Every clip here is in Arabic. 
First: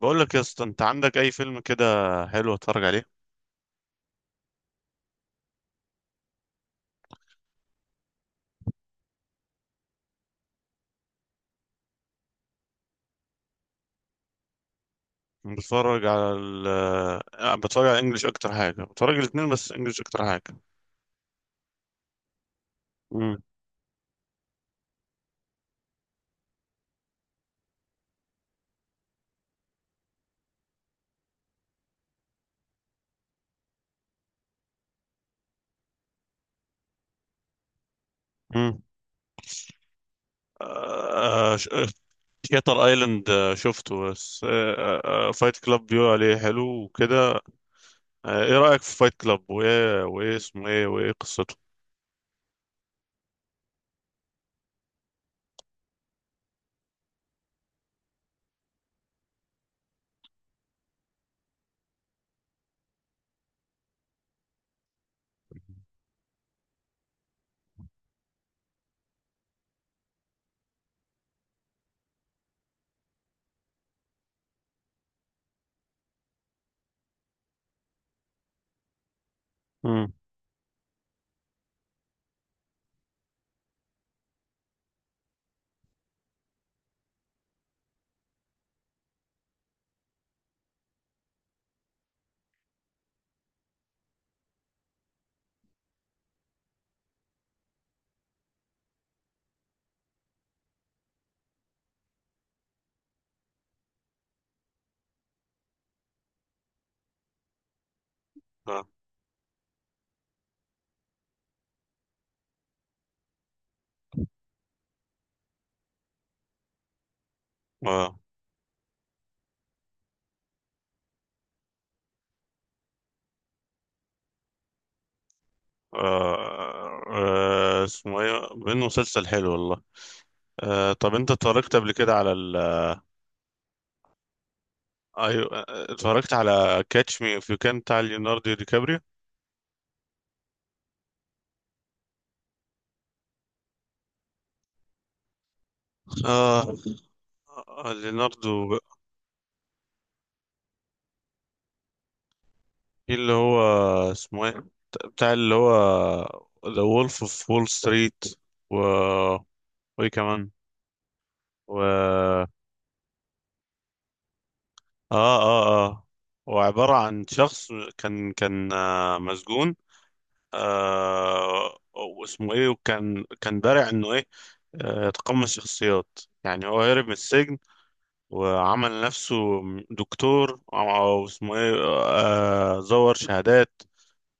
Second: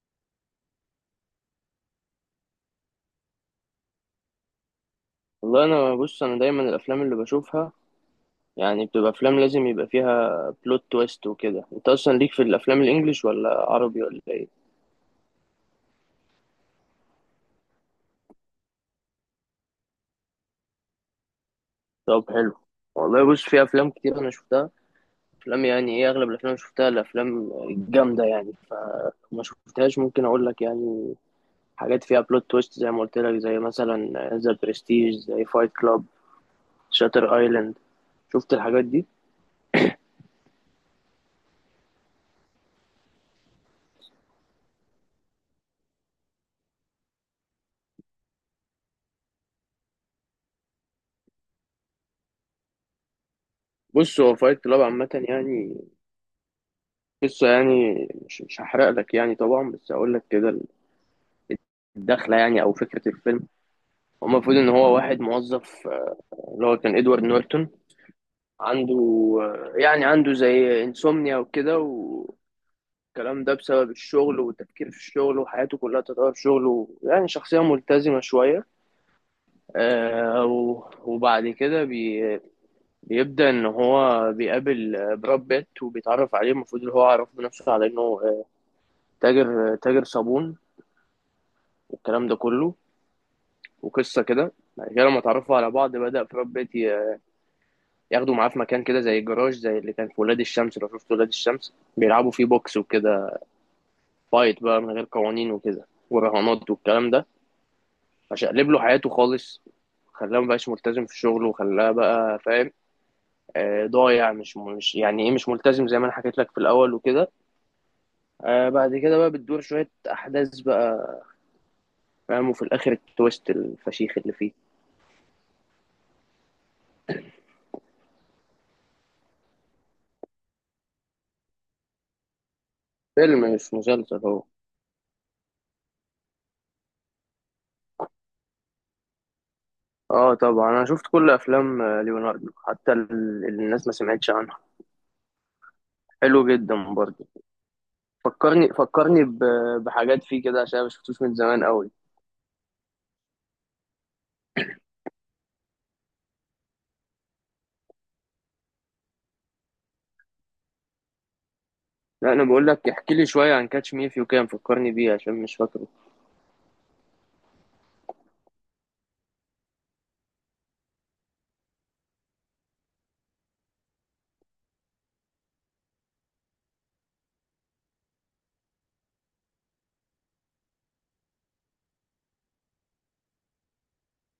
بقول لك يا اسطى، انت عندك اي فيلم كده حلو اتفرج عليه؟ والله انا بص انا دايما الافلام اللي بشوفها يعني بتبقى افلام لازم يبقى فيها بلوت تويست وكده. انت اصلا ليك في الافلام الانجليش ولا عربي ولا ايه؟ أنا بتفرج على ال آه، بتفرج على انجلش. اكتر حاجه بتفرج الاثنين بس انجلش اكتر حاجه. طب حلو. والله امم بص، في افلام كتير انا شفتها، افلام يعني ايه، اغلب الافلام اللي شفتها الافلام الجامده يعني. ما شفتهاش ممكن اقول لك يعني حاجات فيها بلوت تويست زي ما قلت لك، زي مثلا ذا برستيج، زي فايت كلاب، شاتر ايلاند. شفت امم الحاجات دي؟ شاتر ايلاند شفته بس. فايت كلاب بيقولوا عليه حلو وكده. ايه رايك في فايت كلاب؟ وايه اسمه ايه؟ وايه قصته؟ بص هو فايت كلاب عامه يعني قصه يعني مش هحرق لك يعني طبعا، بس اقول لك كده الدخله يعني او فكره الفيلم. هو المفروض ان هو واحد موظف اللي هو كان ادوارد نورتون، عنده يعني عنده زي انسومنيا وكده والكلام ده بسبب الشغل والتفكير في الشغل، وحياته كلها تتغير في شغله، يعني شخصيه ملتزمه شويه. امم آه، و- وبعد كده بيبدا ان هو بيقابل براد بيت وبيتعرف عليه. المفروض ان هو عرف بنفسه على انه تاجر، تاجر صابون والكلام ده كله. وقصه كده بعد كده لما اتعرفوا على بعض بدأ براد بيت ياخدوا معاه في مكان كده زي الجراج، زي اللي كان في ولاد الشمس، لو شفت ولاد الشمس بيلعبوا فيه بوكس وكده، فايت بقى من غير قوانين وكده ورهانات والكلام ده. فشقلب له اه. حياته خالص، خلاه مبقاش ملتزم في شغله وخلاه بقى فاهم ضايع، مش يعني ايه، مش ملتزم زي ما انا حكيت لك في الاول وكده. اه. بعد كده بقى بتدور شوية احداث بقى فاهم، وفي الاخر التويست الفشيخ اللي فيه. اسمه ايه؟ بانه مسلسل حلو والله. طب انت اتفرجت قبل كده على فيلم مش مسلسل هو. ايوه، اتفرجت على كاتش مي اف يو كان بتاع ليوناردو دي كابريو. اه طبعا، انا شفت كل افلام ليوناردو، حتى اللي الناس ما سمعتش عنها، حلو آه. جدا برضه. آه، ليوناردو فكرني فكرني ب- بحاجات فيه كده عشان أنا ما شفتوش من زمان قوي. في اللي هو اسمه ايه؟ بتاع اللي هو ذا وولف اوف وول ستريت، و وايه كمان؟ و لا، انا اه بقول لك احكي لي شويه عن كاتش مي اف يو كان، فكرني بيه اه عشان مش فاكره. اه وعبارة عن شخص كان مسجون. آه، واسمه ايه؟ وكان بارع انه ايه؟ يتقمص شخصيات. يعني هو هرب من السجن وعمل نفسه دكتور او اسمه ايه، زور شهادات.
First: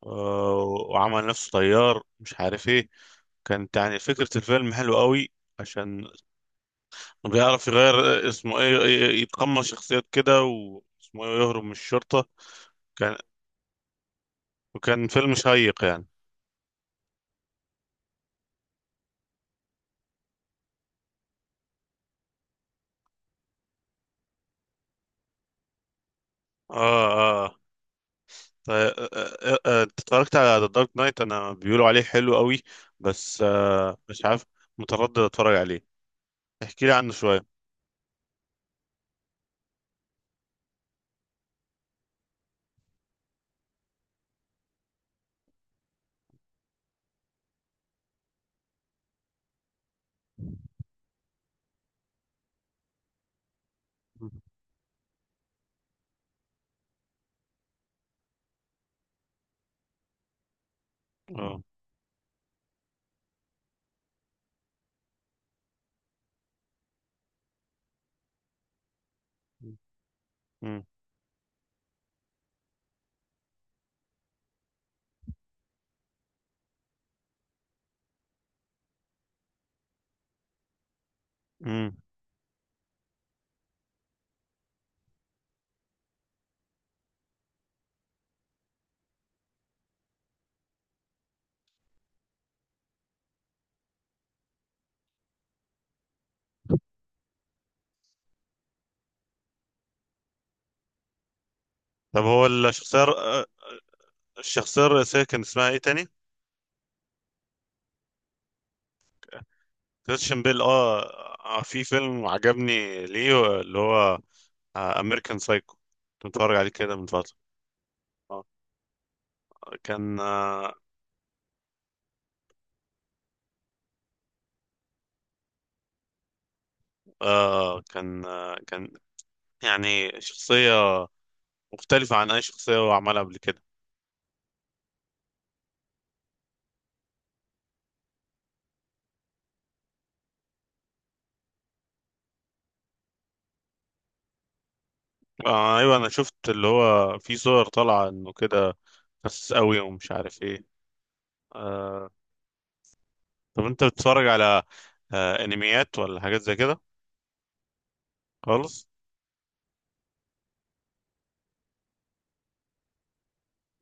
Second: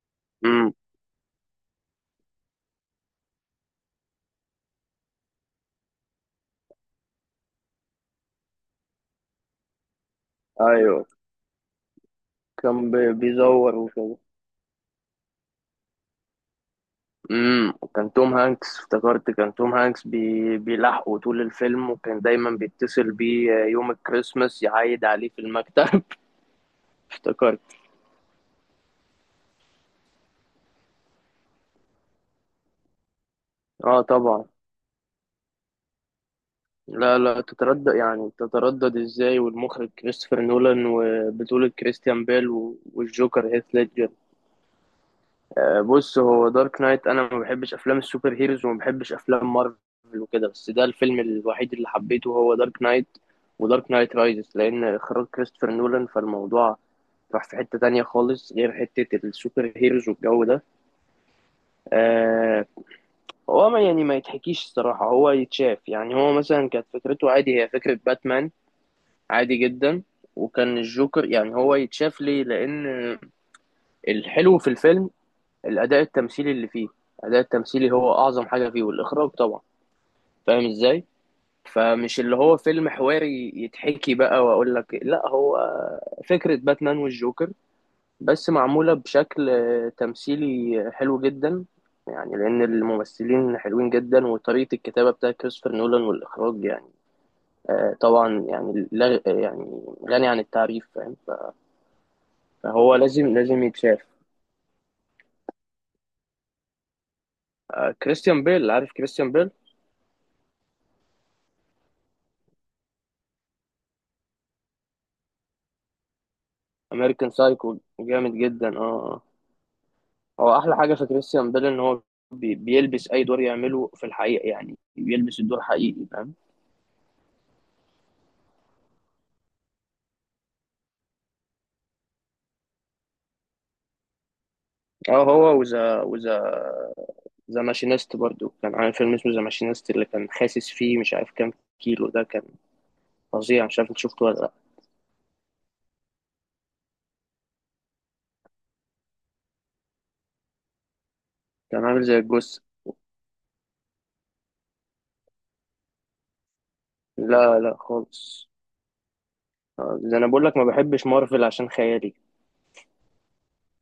آه، امم. وعمل نفسه طيار مش عارف ايه. كانت يعني فكرة الفيلم حلوة قوي، عشان بيعرف يغير. اسمه ايه؟ يتقمص شخصيات كده، ايوه واسمه ايه، يهرب من الشرطة. كان كان بيزور وكده. وكان فيلم شيق يعني. امم، كان توم هانكس، افتكرت كان توم هانكس بيلاحقه طول الفيلم، وكان دايما بيتصل بيه يوم الكريسماس يعايد عليه في المكتب. اه اه. افتكرت. طيب انت اتفرجت على ذا دارك نايت؟ انا بيقولوا عليه حلو قوي، بس آه اه مش عارف، طبعا. متردد اتفرج عليه، احكي لي عنه لا لا شوية. تتردد، يعني تتردد ازاي والمخرج كريستوفر نولان وبطولة كريستيان بيل و- والجوكر هيث ليدجر. بص هو دارك نايت، انا ما بحبش افلام السوبر هيروز وما بحبش افلام مارفل وكده، بس ده الفيلم الوحيد اللي حبيته هو دارك نايت ودارك نايت رايزز، لان اخراج كريستوفر نولان، فالموضوع راح في حتة تانية خالص غير حتة السوبر هيروز والجو ده. اه. آه. هو ما يعني ما يتحكيش الصراحة، هو يتشاف يعني، هو مثلا كانت فكرته عادي، هي فكرة باتمان عادي جدا، وكان مم. الجوكر يعني هو يتشاف ليه، لان الحلو في الفيلم الاداء التمثيلي اللي فيه. الاداء التمثيلي هو اعظم حاجه فيه، والاخراج طبعا، فاهم ازاي. مم. فمش اللي هو فيلم حواري يتحكي بقى واقول لك، لا هو فكره باتمان والجوكر بس معموله بشكل تمثيلي حلو جدا يعني، لان الممثلين حلوين جدا وطريقه الكتابه بتاعت كريستوفر نولان والاخراج يعني طبعا يعني، لا يعني غني عن التعريف، فاهم. طب هو فهو لازم لازم يتشاف. الشخصية الرئيسية كان اسمها ايه تاني؟ كريستيان بيل، عارف كريستيان بيل. كريستيان بيل، اه. في فيلم عجبني ليه، اللي هو امريكان سايكو، كنت بتفرج عليه كده من امريكان فترة. سايكو جامد آه، جدا، اه آه. كان هو آه احلى حاجه في كريستيان بيل ان هو بيلبس اي دور يعمله في الحقيقه، يعني بيلبس الدور حقيقي، فاهم. كان يعني شخصية مختلفة عن أي شخصية هو عملها قبل كده. اه، هو وذا وذا ذا ماشينيست برضو، كان عامل فيلم اسمه ذا ماشينيست اللي كان خاسس فيه مش عارف كام كيلو، ده كان فظيع. مش عارف انت شفته ولا لا. آه، أيوة، أنا شفت اللي هو في صور طالعة إنه كده خسس أوي ومش عارف إيه. كان عامل آه. زي الجثه. طب أنت بتتفرج على أنميات ولا حاجات زي كده؟ لا لا خالص. خالص؟ ده انا بقول لك ما بحبش مارفل عشان خيالي،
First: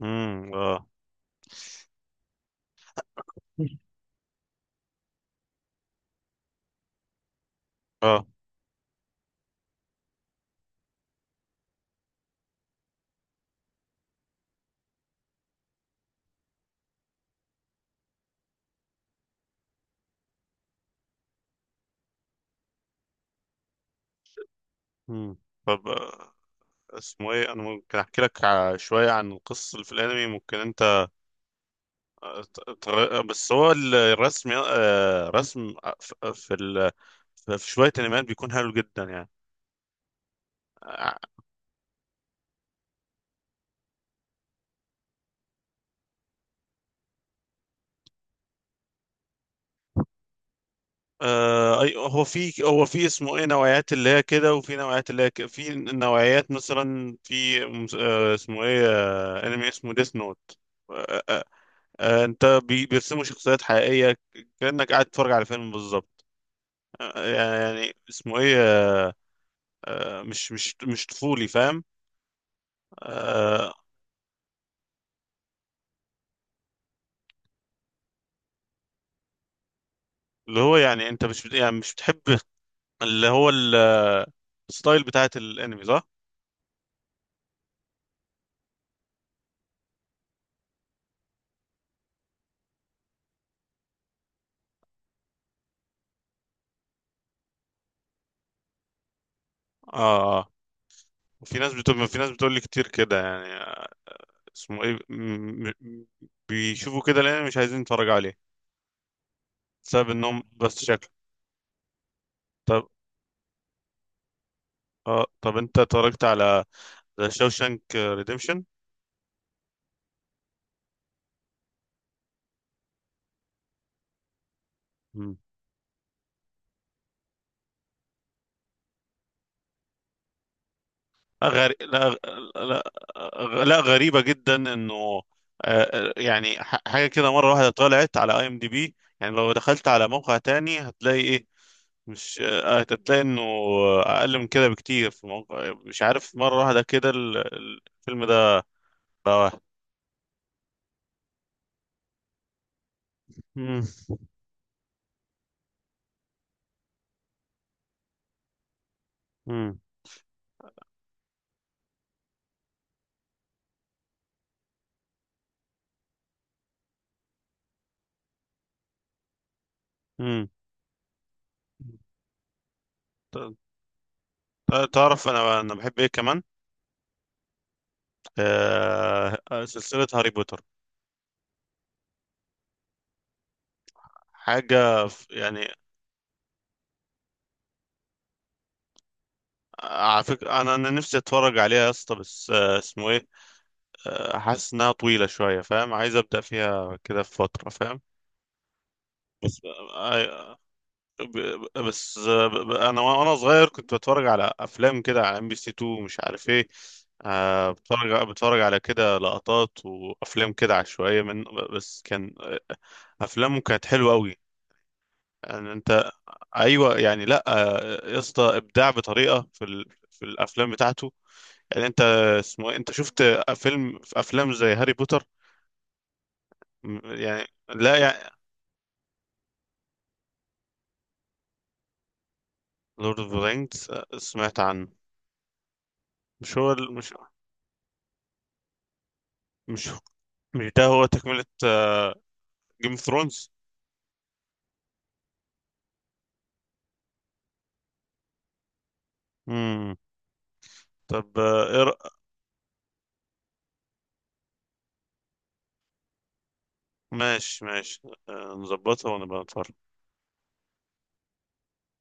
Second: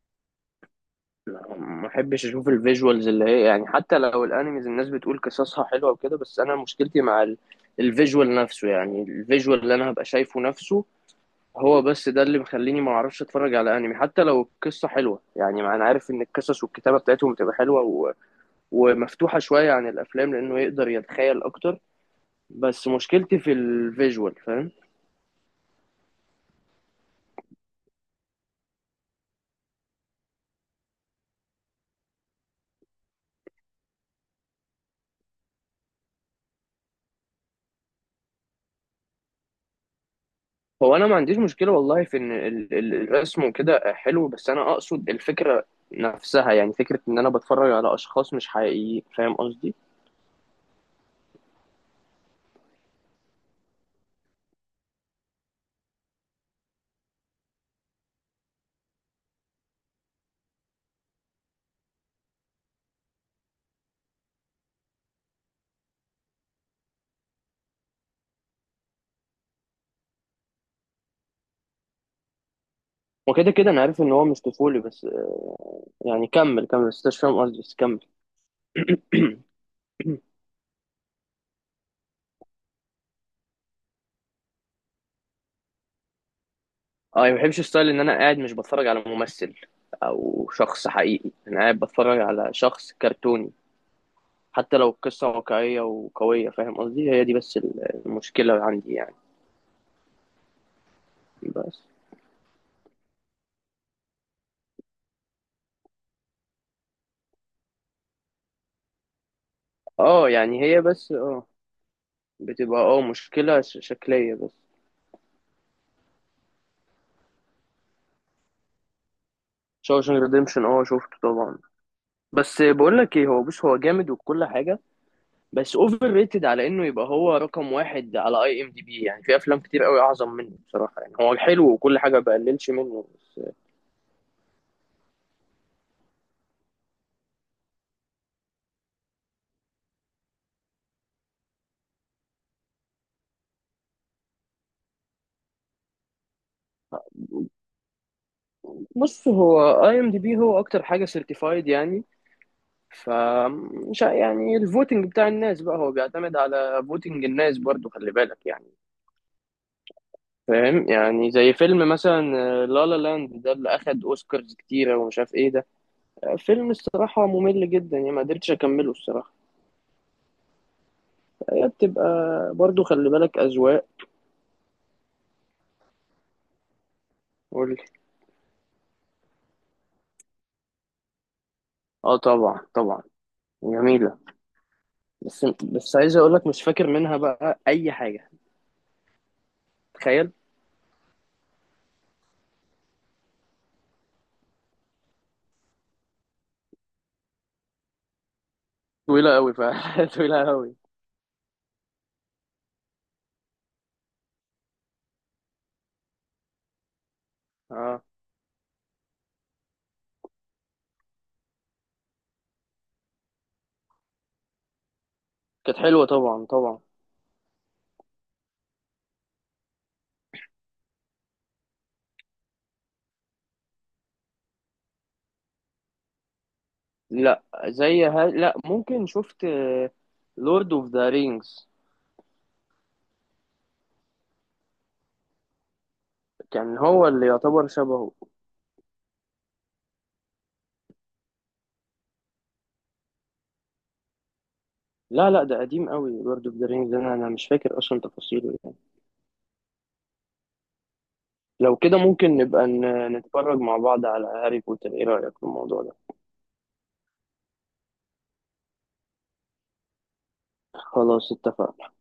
اه ما بحبش اشوف الفيجوالز اللي هي يعني. حتى لو الانيميز الناس بتقول قصصها حلوه وكده، بس انا مشكلتي مع اه. الفيجوال نفسه، يعني الفيجوال اللي انا هبقى شايفه نفسه، هو بس ده اللي مخليني ما اعرفش اتفرج على انمي حتى لو القصه حلوه، يعني ما انا عارف ان القصص والكتابه بتاعتهم بتبقى حلوه و... ومفتوحه شويه عن الافلام لانه يقدر يتخيل اكتر، بس مشكلتي في الفيجوال، فاهم. امم طب اسمه ايه، انا ممكن احكي لك شويه عن القصه اللي في الانمي، ممكن انت بس هو الرسم، رسم ف- في ال في شويه انميات بيكون حلو جدا يعني. هو انا ما عنديش مشكله والله في ان الرسم وكده حلو، بس انا اقصد الفكره نفسها، يعني فكره ان انا بتفرج على اشخاص مش حقيقيين، فاهم قصدي. هو في اسمه ايه، نوعيات اللي هي كده وفي نوعيات اللي هي كده، في نوعيات مثلا في اسمه ايه، انمي اسمه ديث نوت. انت بيرسموا شخصيات حقيقية كأنك قاعد تتفرج على فيلم بالظبط. يعني اسمه ايه، مش طفولي، فاهم؟ وكده كده آه، انا عارف ان هو مش طفولي، بس يعني كمل كمل، بس أنت مش فاهم قصدي، بس كمل. اللي هو يعني انت مش بت- يعني مش بتحب اللي هو الستايل بتاعت الانمي، صح؟ اه، يعني ما بحبش ستايل ان انا قاعد مش بتفرج على ممثل او شخص حقيقي، انا قاعد بتفرج على شخص كرتوني. حتى لو القصة واقعية وقوية، فاهم قصدي، هي دي بس المشكلة عندي يعني. اه اه. في ناس، بس بتقول في ناس بتقول لي كتير كده يعني، اسمه ايه، بيشوفوا كده الانمي مش عايزين يتفرجوا عليه بسبب اه انهم يعني هي بس شكل. بس اه بتبقى طب اه مشكلة شكلية بس. اه، طب انت اتفرجت على ذا شوشانك ريديمشن؟ شوشنج ريديمشن اه شفته طبعا، بس بقول لك ايه، هو بص هو جامد وكل حاجة، بس اوفر ريتد على انه يبقى هو رقم واحد على اي ام دي بي، يعني في افلام كتير قوي اعظم منه بصراحة. يعني هو حلو غري... وكل لا... حاجة، بقللش لا... منه. لا، غريبة جدا انه يعني حاجة كده مرة واحدة طلعت على اي ام دي بي، يعني لو دخلت على موقع تاني هتلاقي ايه؟ مش هتلاقي انه اقل من كده بكتير في الموقع، مش عارف مرة واحدة كده الفيلم ده بص بقى واحد. هو اي ام دي بي هو اكتر حاجه سيرتيفايد يعني، ف مم. مش ع- يعني الفوتنج بتاع الناس بقى هو بيعتمد على فوتنج الناس برضو، خلي بالك يعني، مم. فاهم. يعني زي فيلم مثلا لا لا لاند ده، اللي اخد اوسكارز كتيره ومش عارف ايه ده، فيلم الصراحه ممل جدا يعني، ما قدرتش اكمله الصراحه. مم. هي بتبقى برضو خلي بالك ت- اذواق. تعرف انا، بحب ايه كمان؟ قول لي. سلسلة هاري بوتر اه طبعا طبعا، جميله. حاجة بس يعني. بس عايز اقول لك مش فاكر منها بقى اي حاجه. على تخيل. فكرة انا، نفسي اتفرج عليها يا اسطى، بس اسمه ايه، حاسس انها طويلة شوية، فاهم؟ عايز ابدأ فيها كده في فترة، فاهم؟ طويله قوي بس ف طويله قوي. انا وانا صغير كنت بتفرج على افلام كده على ام بي سي 2، مش عارف ايه، بتفرج على كده لقطات وافلام كده عشوائية من. بس كان افلامه كانت حلوة قوي يعني. كانت حلوة انت طبعا طبعا. ايوه يعني، لا يا اسطى ابداع بطريقة في ال... في الافلام بتاعته. يعني انت اسمه إيه؟ انت شفت فيلم، في افلام زي هاري بوتر، لا، يعني لا زي يعني لا ممكن شفت لورد اوف ذا رينجز. لورد اوف ذا رينجز؟ سمعت عنه. مش هو كان ال... هو اللي يعتبر شبهه. مش مش ده هو تكملة جيم اوف ثرونز؟ لا لا ده قديم قوي، لورد اوف ذا رينجز، انا انا مش فاكر اصلا تفاصيله يعني. امم. طب لو إيه كده ممكن نبقى نتفرج مع بعض على هاري بوتر، ايه رأيك في الموضوع ده؟ ماشي ماشي. نظبطها ونبقى نتفرج. خلاص اتفقنا.